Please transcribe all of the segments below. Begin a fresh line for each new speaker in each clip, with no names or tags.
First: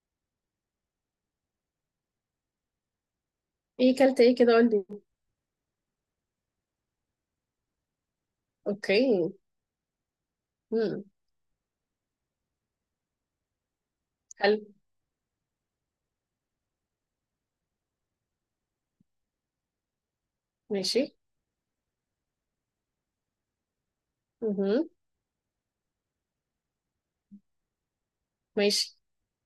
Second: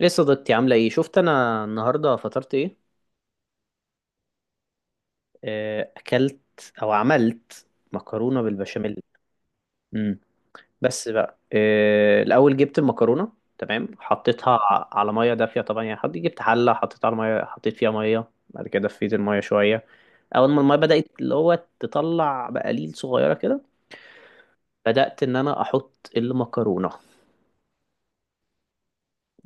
ليه صديقتي عاملة ايه؟ شفت انا النهاردة فطرت ايه؟
ايه كلت ايه كده قولي.
اكلت او عملت مكرونة بالبشاميل.
اوكي.
امم
امم.
بس بقى الاول جبت المكرونة، تمام،
حلو.
حطيتها على مية دافية. طبعا يعني حطيت، جبت حلة حطيتها على مية، حطيت فيها مية، بعد كده دفيت المية شوية. اول ما المية بدأت
ماشي.
اللي هو تطلع بقليل صغيرة كده،
امم.
بدأت ان انا احط المكرونة.
ماشي.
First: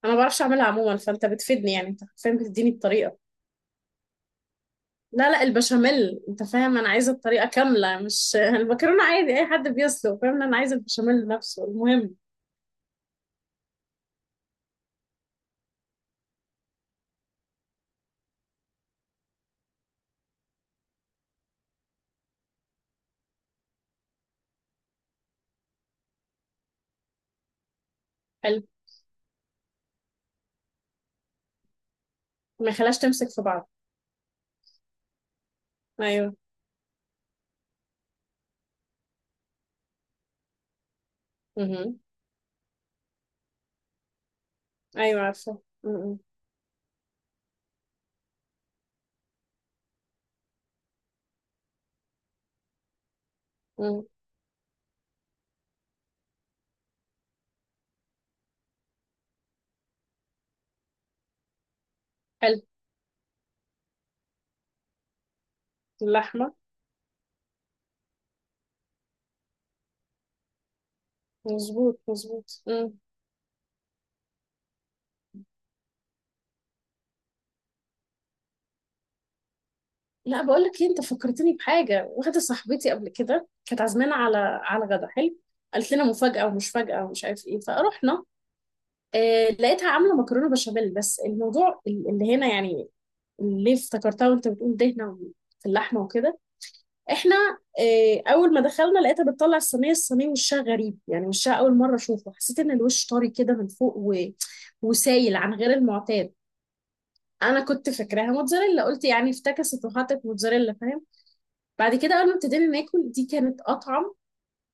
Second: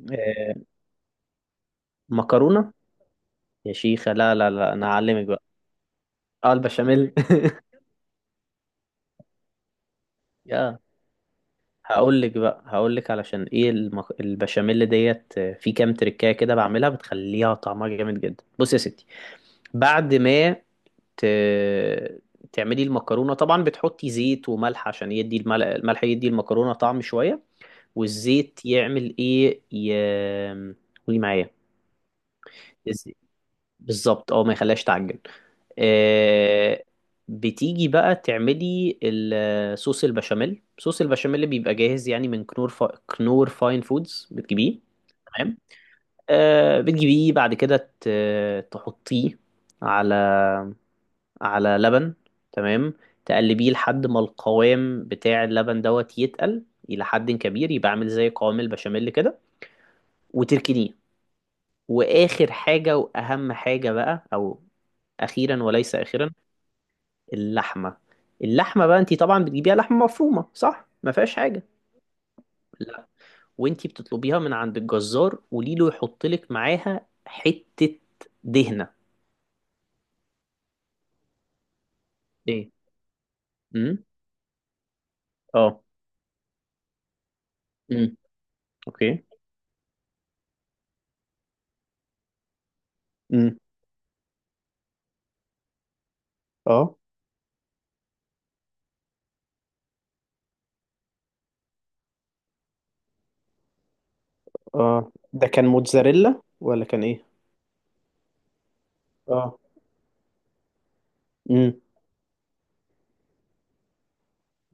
انا ما بعرفش
آه،
اعملها عموما، فانت بتفيدني، يعني انت فاهم بتديني
مكرونة.
الطريقه.
يا شيخة، لا لا لا، انا هعلمك
لا
بقى.
لا، البشاميل انت
اه
فاهم انا
البشاميل.
عايزه الطريقه كامله، مش المكرونه عادي اي حد بيسلق، فاهم انا عايزه البشاميل نفسه المهم.
هقول لك علشان ايه البشاميل ديت. في كام تريكايه كده بعملها بتخليها طعمها جامد جدا. بص يا ستي، بعد ما ت... تعملي المكرونه، طبعا بتحطي زيت وملح عشان يدي الملح يدي المكرونه طعم شويه، والزيت
حلو.
يعمل ايه قولي معايا.
ما يخليهاش تمسك في بعض.
بالظبط، اه، ما يخليهاش تعجن.
ايوه.
آه بتيجي بقى تعملي الصوص البشاميل، صوص البشاميل اللي بيبقى
امم.
جاهز يعني، من كنور فاين فودز بتجيبيه.
ايوه
تمام.
عارفه. امم.
بتجيبيه بعد كده تحطيه على على لبن. تمام. تقلبيه لحد ما القوام بتاع اللبن دوت يتقل إلى حد كبير، يبقى عامل زي قوام البشاميل كده، وتركنيه. واخر
حلو.
حاجة واهم حاجة بقى، او اخيرا وليس اخيرا،
اللحمه.
اللحمة. اللحمة بقى انتي طبعا بتجيبيها لحمة مفرومة، صح؟ ما فيهاش حاجة.
مظبوط مظبوط.
لا. وانتي بتطلبيها من عند الجزار قوليله يحط لك معاها حتة دهنة.
لا بقول لك ايه، انت فكرتني بحاجه واحده،
ايه؟
صاحبتي قبل كده كانت
امم.
عازمانا على على غدا، حلو.
اه.
قالت لنا مفاجاه ومش فاجاه ومش عارف ايه،
امم.
فرحنا.
اوكي.
آه، لقيتها عامله مكرونه بشاميل، بس الموضوع اللي هنا يعني.
امم.
اللي افتكرتها وانت بتقول دهنه في اللحمه وكده.
اه.
احنا، آه اول ما دخلنا لقيتها بتطلع الصينيه الصينيه، وشها غريب يعني، وشها اول مره اشوفه، حسيت ان الوش طري كده من فوق
اه،
وسايل
ده
عن
كان
غير المعتاد.
موتزاريلا ولا كان ايه؟
انا كنت فاكراها موتزاريلا، قلت يعني
اه.
افتكست وحطت موتزاريلا، فاهم.
امم.
بعد كده اول ما ابتدينا ناكل، دي كانت اطعم،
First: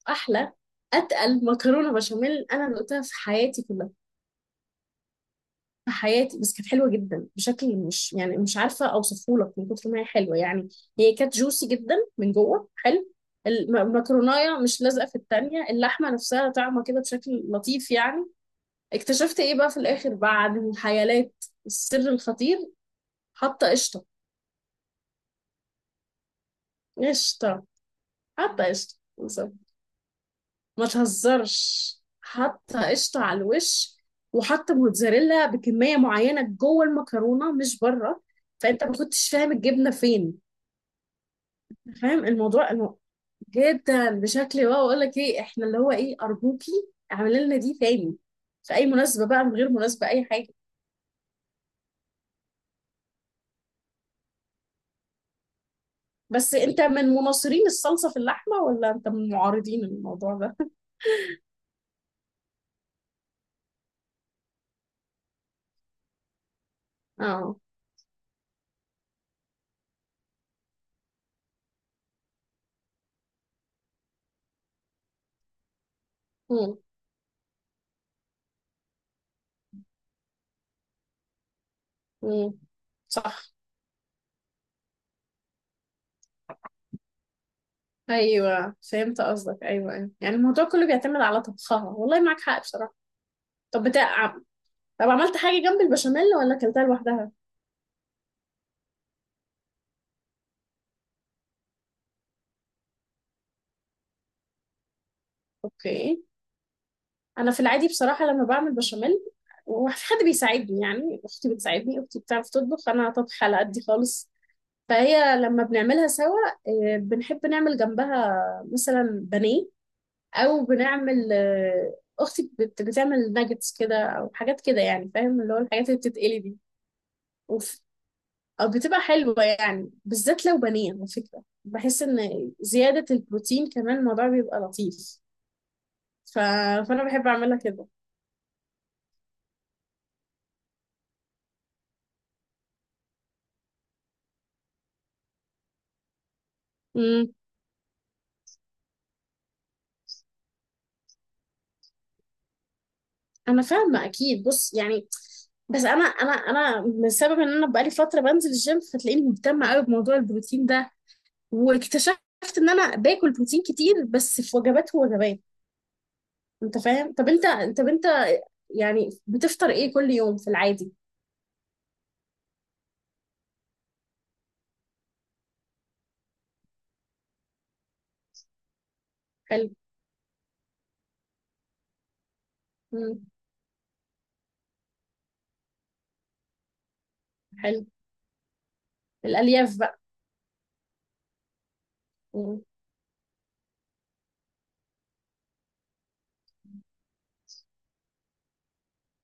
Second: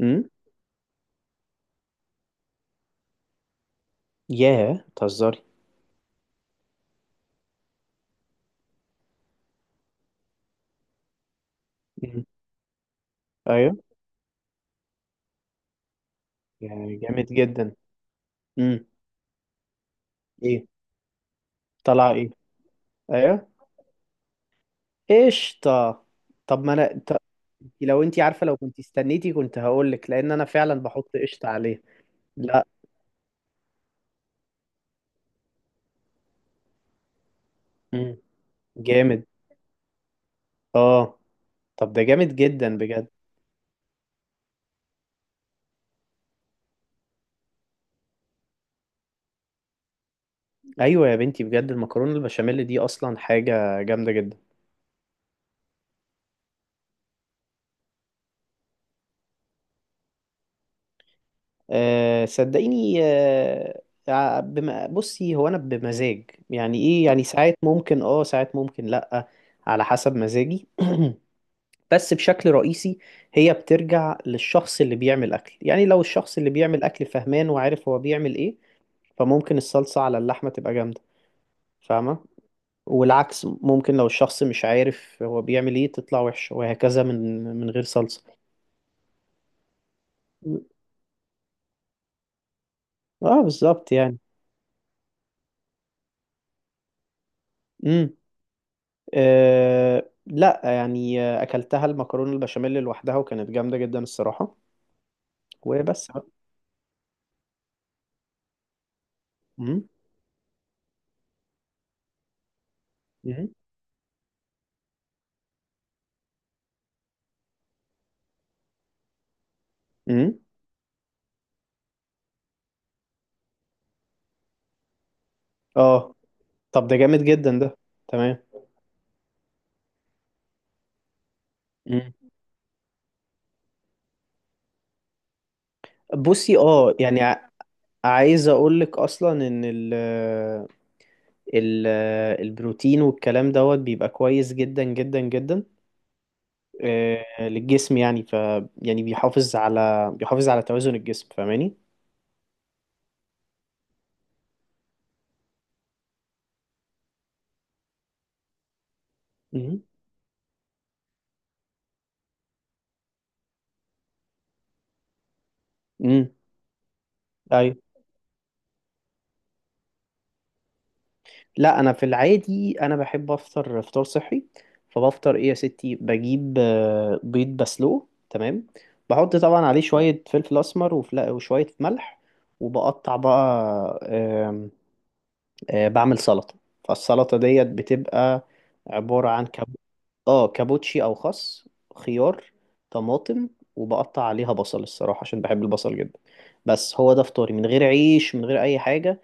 امم.
احلى، اتقل مكرونه بشاميل انا دقتها في حياتي كلها،
ياه، بتهزري؟
في حياتي. بس كانت حلوه جدا بشكل مش يعني، مش عارفه اوصفه لك من كتر ما هي حلوه يعني. هي كانت جوسي جدا
امم.
من جوه، حلو.
ايوه
المكرونايه مش لازقه في التانية، اللحمه نفسها طعمه
يعني،
كده
جامد
بشكل
جدا.
لطيف يعني.
امم.
اكتشفت ايه بقى في الاخر بعد
ايه؟
الحيالات؟ السر
طلع ايه؟
الخطير،
ايوه.
حاطه قشطه.
قشطة. طب ما انا
قشطه.
لو انتي عارفة، لو
حاطه
كنت
قشطه،
استنيتي كنت هقولك، لان انا فعلا
ما
بحط قشطة عليه.
تهزرش،
لا.
حاطه قشطه على الوش، وحاطه موتزاريلا بكميه معينه جوه المكرونه مش
مم.
بره. فانت ما
جامد.
كنتش فاهم الجبنه فين.
اه. طب ده
فاهم
جامد
الموضوع
جدا بجد.
جدا بشكل واو. اقول لك ايه، احنا اللي هو ايه، ارجوكي اعملي لنا دي تاني في اي مناسبه بقى، من غير مناسبه، اي حاجه.
ايوه يا بنتي، بجد المكرونة البشاميل دي اصلا حاجة جامدة جدا.
بس انت من مناصرين الصلصه في اللحمه، ولا انت من معارضين الموضوع ده؟
أه صدقيني. بصي، هو انا بمزاج يعني ايه، يعني
اه.
ساعات ممكن اه، ساعات ممكن لا، على حسب مزاجي بس بشكل رئيسي هي بترجع للشخص اللي بيعمل أكل. يعني لو الشخص اللي
امم.
بيعمل أكل فهمان وعارف هو بيعمل إيه، فممكن الصلصة على اللحمة تبقى جامدة، فاهمة.
امم.
والعكس،
صح.
ممكن لو الشخص مش عارف هو بيعمل إيه تطلع وحشة، وهكذا، من غير صلصة.
ايوه فهمت قصدك، ايوه ايوه، يعني الموضوع كله بيعتمد على طبخها، والله معاك حق بصراحه.
اه
طب
بالظبط يعني.
بتاع، طب عملت حاجه جنب البشاميل ولا اكلتها لوحدها؟
امم. لا يعني، أكلتها المكرونة البشاميل لوحدها وكانت جامدة جدا الصراحة. وبس
اوكي.
بقى.
انا في العادي بصراحه لما بعمل بشاميل
امم.
وفي حد بيساعدني، يعني اختي بتساعدني، اختي بتعرف تطبخ، انا طبخ
امم.
على قدي خالص. فهي لما بنعملها سوا، بنحب نعمل جنبها مثلا بانيه،
امم.
او بنعمل، اختي بتعمل ناجتس كده او حاجات كده يعني، فاهم اللي هو الحاجات اللي
اه.
بتتقلي دي.
طب ده جامد جدا ده. تمام.
أو بتبقى حلوة، يعني بالذات لو بانيه، على فكرة بحس إن زيادة البروتين كمان الموضوع بيبقى لطيف. ف...
بصي اه
فأنا
يعني
بحب أعملها كده.
عايز اقول لك اصلا ان ال ال البروتين والكلام دوت بيبقى كويس جدا جدا جدا
امم.
للجسم يعني. يعني بيحافظ على، توازن الجسم. فاهماني؟
أنا فاهمة أكيد، بص يعني، بس أنا بسبب إن أنا بقالي فترة بنزل الجيم، فتلاقيني مهتمة
امم.
أوي بموضوع البروتين ده. واكتشفت إن أنا باكل بروتين كتير بس في وجبات ووجبات.
امم.
أنت فاهم؟ طب أنت
ايوه.
طب أنت يعني بتفطر إيه كل يوم في العادي؟
لا، انا في العادي انا بحب افطر فطار صحي. فبفطر ايه يا ستي؟ بجيب بيض بسلوه، تمام. بحط طبعا
حلو.
عليه شوية فلفل اسمر وشوية ملح. وبقطع
امم.
بقى آمم، بعمل سلطة. فالسلطة ديت
حلو.
بتبقى عبارة عن
الألياف بقى.
اه، كابوتشي أو خس، خيار،
امم.
طماطم. وبقطع عليها بصل الصراحة عشان بحب البصل جدا. بس هو ده فطاري من غير عيش من غير أي حاجة.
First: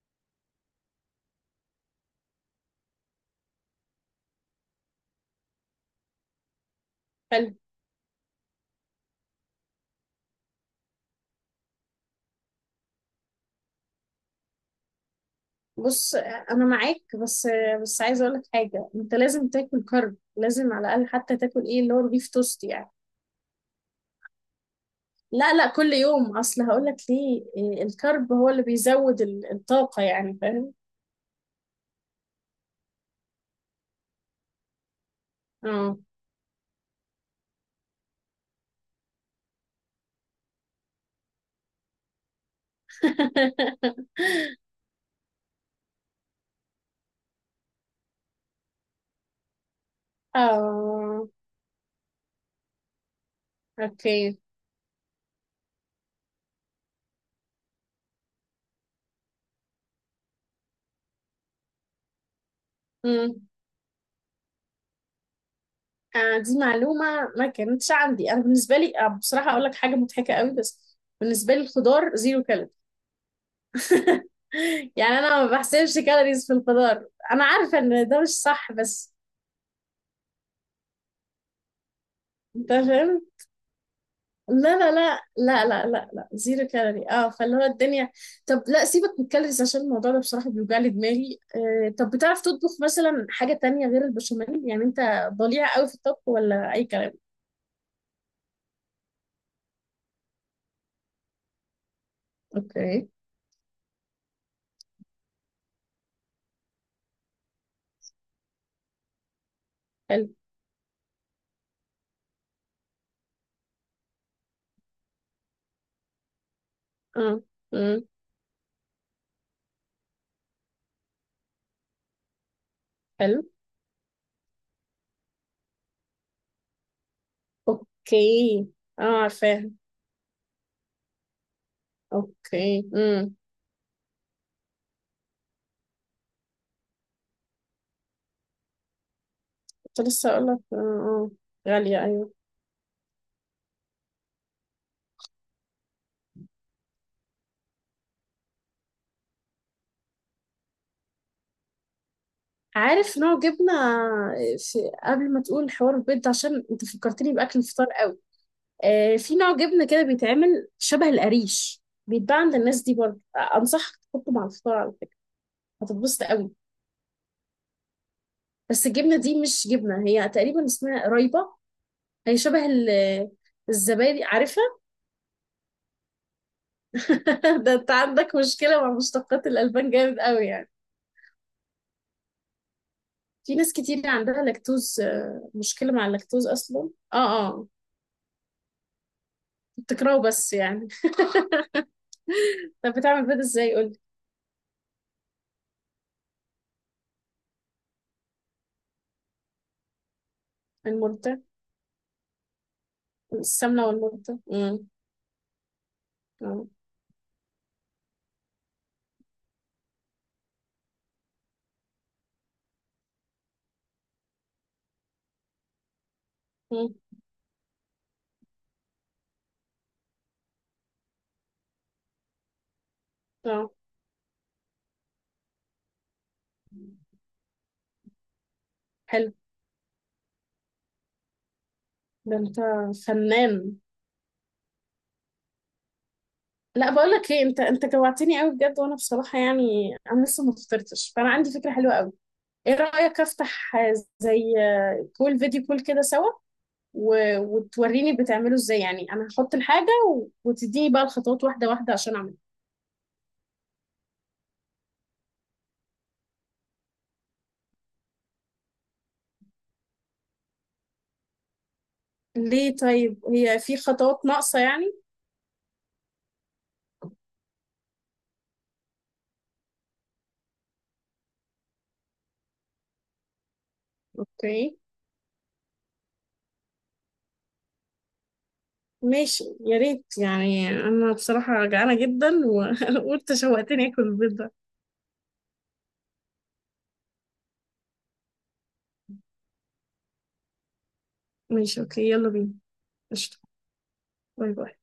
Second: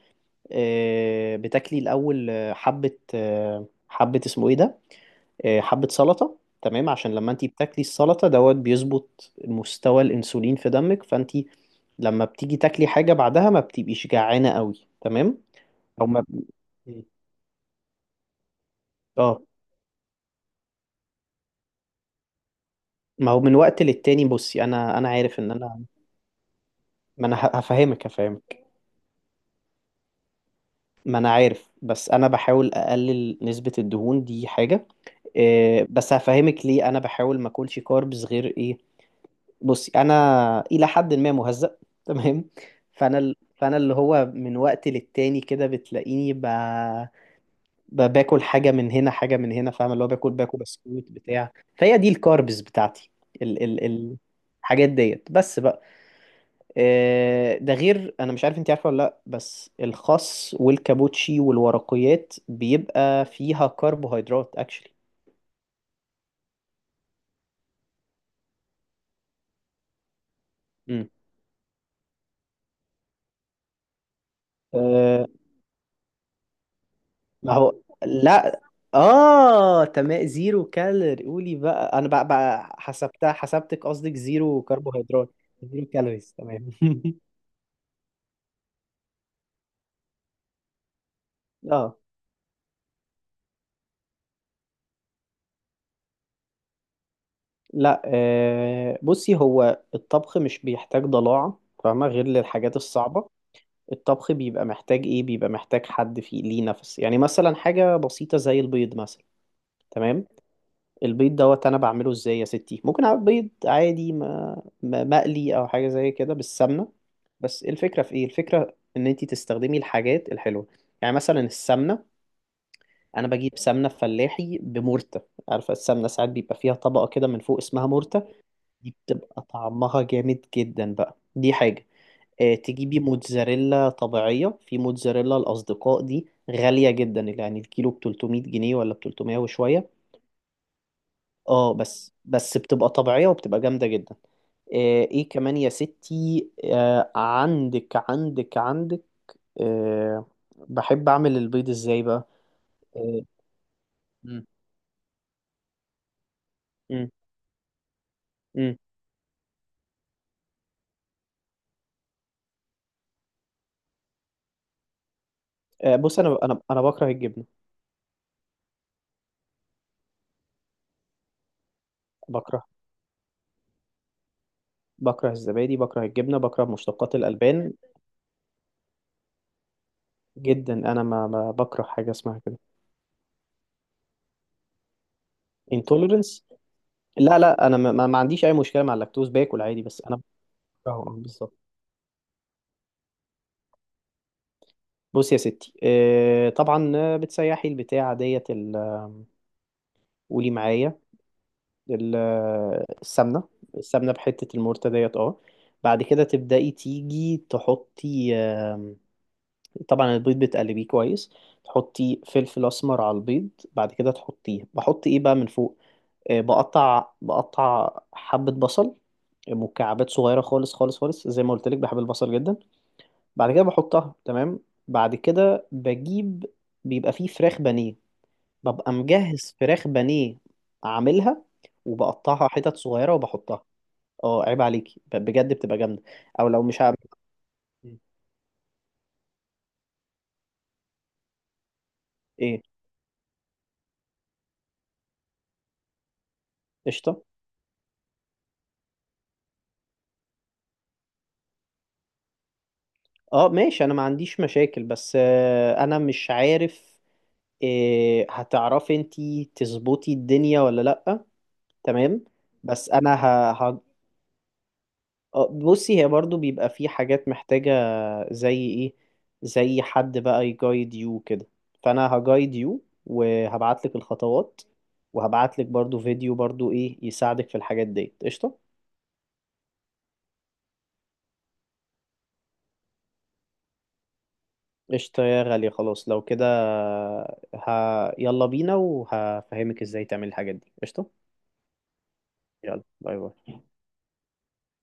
بتاكلي الأول حبة، حبة اسمه إيه ده، حبة سلطة، تمام. عشان لما انتي
حلو.
بتاكلي السلطة دوت بيظبط مستوى الأنسولين في دمك، فانتي لما بتيجي تاكلي حاجة بعدها ما بتبقيش جعانة قوي. تمام. او
بص
ما
انا معاك، بس بس عايزه اقول لك حاجه، انت
اه،
لازم تاكل كارب، لازم على الاقل حتى تاكل ايه اللي هو البيف توست يعني.
ما هو من وقت للتاني. بصي انا عارف ان
لا لا،
انا
كل يوم، اصل هقول لك
ما انا
ليه، إيه،
هفهمك
الكارب هو اللي
هفهمك
بيزود الطاقه يعني، فاهم.
ما انا عارف، بس انا بحاول اقلل نسبة الدهون، دي حاجة. إيه
اه.
بس هفهمك ليه انا بحاول ما اكلش كاربز غير ايه. بصي انا الى حد ما مهزأ تمام. فانا اللي هو من وقت للتاني كده بتلاقيني باكل حاجة من هنا، حاجة من هنا. فاهم؟ اللي هو باكل بسكوت
اه.
بتاع، فهي دي الكاربز بتاعتي. ال... ال... ال...
اوكي.
الحاجات ديت بس بقى. ده غير انا مش عارف انت عارفه ولا لا، بس الخس والكابوتشي والورقيات بيبقى
امم.
فيها كربوهيدرات اكشلي.
آه دي معلومه ما كانتش عندي، انا بالنسبه لي، بصراحه اقول لك حاجه مضحكه قوي، بس
مم.
بالنسبه لي الخضار زيرو كالوري. يعني
أه.
انا ما بحسبش كالوريز في الخضار، انا
ما هو
عارفه ان ده مش
لا.
صح بس.
اه تمام، زيرو كالوري. قولي بقى انا بقى,
انت
بقى
فاهم،
حسبتها، حسبتك قصدك زيرو
لا لا لا
كربوهيدرات.
لا
زيرو
لا لا لا،
كالوريز،
زيرو
تمام.
كالوري، اه، فاللي هو الدنيا. طب لا سيبك من الكالوريز، عشان الموضوع ده بصراحه بيوجع لي دماغي. آه
اه،
طب بتعرف تطبخ مثلا حاجه تانية غير البشاميل؟ يعني انت ضليع قوي في الطبخ ولا اي كلام؟
لا، بصي، هو الطبخ مش بيحتاج ضلاعة فاهمة، غير للحاجات
اوكي.
الصعبة. الطبخ بيبقى محتاج ايه؟ بيبقى محتاج حد فيه ليه نفس. يعني مثلا حاجة بسيطة زي البيض مثلا، تمام.
حلو.
البيض دوت انا بعمله ازاي يا ستي؟ ممكن اعمل بيض عادي مقلي، او حاجة زي كده بالسمنة.
اه.
بس الفكرة
امم.
في ايه؟ الفكرة ان انتي تستخدمي الحاجات الحلوة. يعني مثلا السمنة، انا
حلو.
بجيب سمنة فلاحي بمرتة. عارفة السمنة ساعات بيبقى فيها طبقة كده من فوق اسمها مرتة،
اوكي.
دي
اه
بتبقى
عارفاها.
طعمها جامد جدا بقى، دي حاجة.
اوكي.
تجيبي
امم.
موتزاريلا طبيعية. في موتزاريلا الأصدقاء دي غالية جدا، يعني الكيلو ب 300 جنيه ولا ب 300 وشوية.
كنت لسه اقول لك، اه اه،
اه،
غاليه
بس
أيوة.
بس بتبقى طبيعية وبتبقى جامدة جدا. ايه كمان يا ستي؟ عندك آه، بحب أعمل البيض ازاي بقى؟
عارف
آه،
نوع جبنة،
مم،
في قبل ما تقول حوار البيض ده، عشان انت
مم،
فكرتني بأكل الفطار قوي.
مم.
آه في نوع جبنة كده بيتعمل شبه القريش، بيتباع عند الناس دي برضه، أنصحك تحطه مع الفطار على فكرة،
بص،
هتتبسط
أنا
قوي.
أنا أنا بكره الجبنة،
بس الجبنة دي مش جبنة، هي تقريبا اسمها قريبة، هي
بكره
شبه الزبادي، عارفها.
بكره الزبادي، بكره الجبنة، بكره مشتقات الألبان
ده انت عندك مشكلة مع مشتقات الألبان جامد قوي يعني.
جدا. أنا ما بكره حاجة اسمها كده.
في ناس كتير عندها لاكتوز، مشكلة مع
intolerance.
اللاكتوز أصلا،
لا
اه.
لا،
اه
انا ما عنديش اي مشكله مع اللاكتوز، باكل عادي بس انا
بتكرهه بس يعني.
بكرهه. اه بالظبط.
طب بتعمل بيض ازاي قولي.
بص يا ستي، طبعا بتسيحي البتاع ديت، قولي معايا
المرده.
السمنه،
السمنه والمرده.
بحته،
امم.
المرتة ديت، اه. بعد كده
اه.
تبدأي تيجي تحطي، طبعا البيض بتقلبيه كويس، تحطي فلفل اسمر على البيض. بعد كده تحطيه، بحط ايه بقى من فوق؟
مم.
بقطع حبة بصل مكعبات صغيرة خالص خالص خالص، زي ما قلت لك بحب البصل جدا. بعد كده
اه.
بحطها، تمام. بعد كده بجيب، بيبقى فيه فراخ بانيه، ببقى
حلو.
مجهز فراخ بانيه عاملها،
ده
وبقطعها
انت
حتت صغيرة
فنان.
وبحطها. اه، عيب عليكي، بجد بتبقى جامدة. او لو مش
لا
هعمل
بقول لك ايه، انت انت جوعتني قوي بجد، وانا بصراحه يعني انا لسه ما فطرتش، فانا عندي فكره حلوه قوي.
ايه؟
ايه رايك افتح، زي كول فيديو كول كده سوا،
قشطة.
وتوريني بتعمله ازاي، يعني انا هحط الحاجه وتديني بقى الخطوات واحده واحده عشان اعملها.
اه ماشي، انا ما عنديش مشاكل، بس انا مش عارف إيه، هتعرفي انتي تظبطي الدنيا ولا لأ. تمام.
ليه
بس انا
طيب، هي في
ه-
خطوات ناقصه يعني؟
اه بصي، هي برضو بيبقى في حاجات محتاجة. زي ايه؟ زي حد بقى يجايد يو كده، فانا هجايد يو وهبعتلك الخطوات،
اوكي
وهبعتلك برضو فيديو برضو ايه يساعدك في الحاجات دي، قشطة.
ماشي، يا ريت، يعني انا بصراحة جعانة جدا و- وانت شوقتني اكل البيض ده.
قشطة يا غالية، خلاص لو كده ه... يلا بينا، وهفهمك ازاي تعمل الحاجات دي، قشطة.
ماشي اوكي يلا بينا.
يلا باي
قشطة.
باي.
باي باي.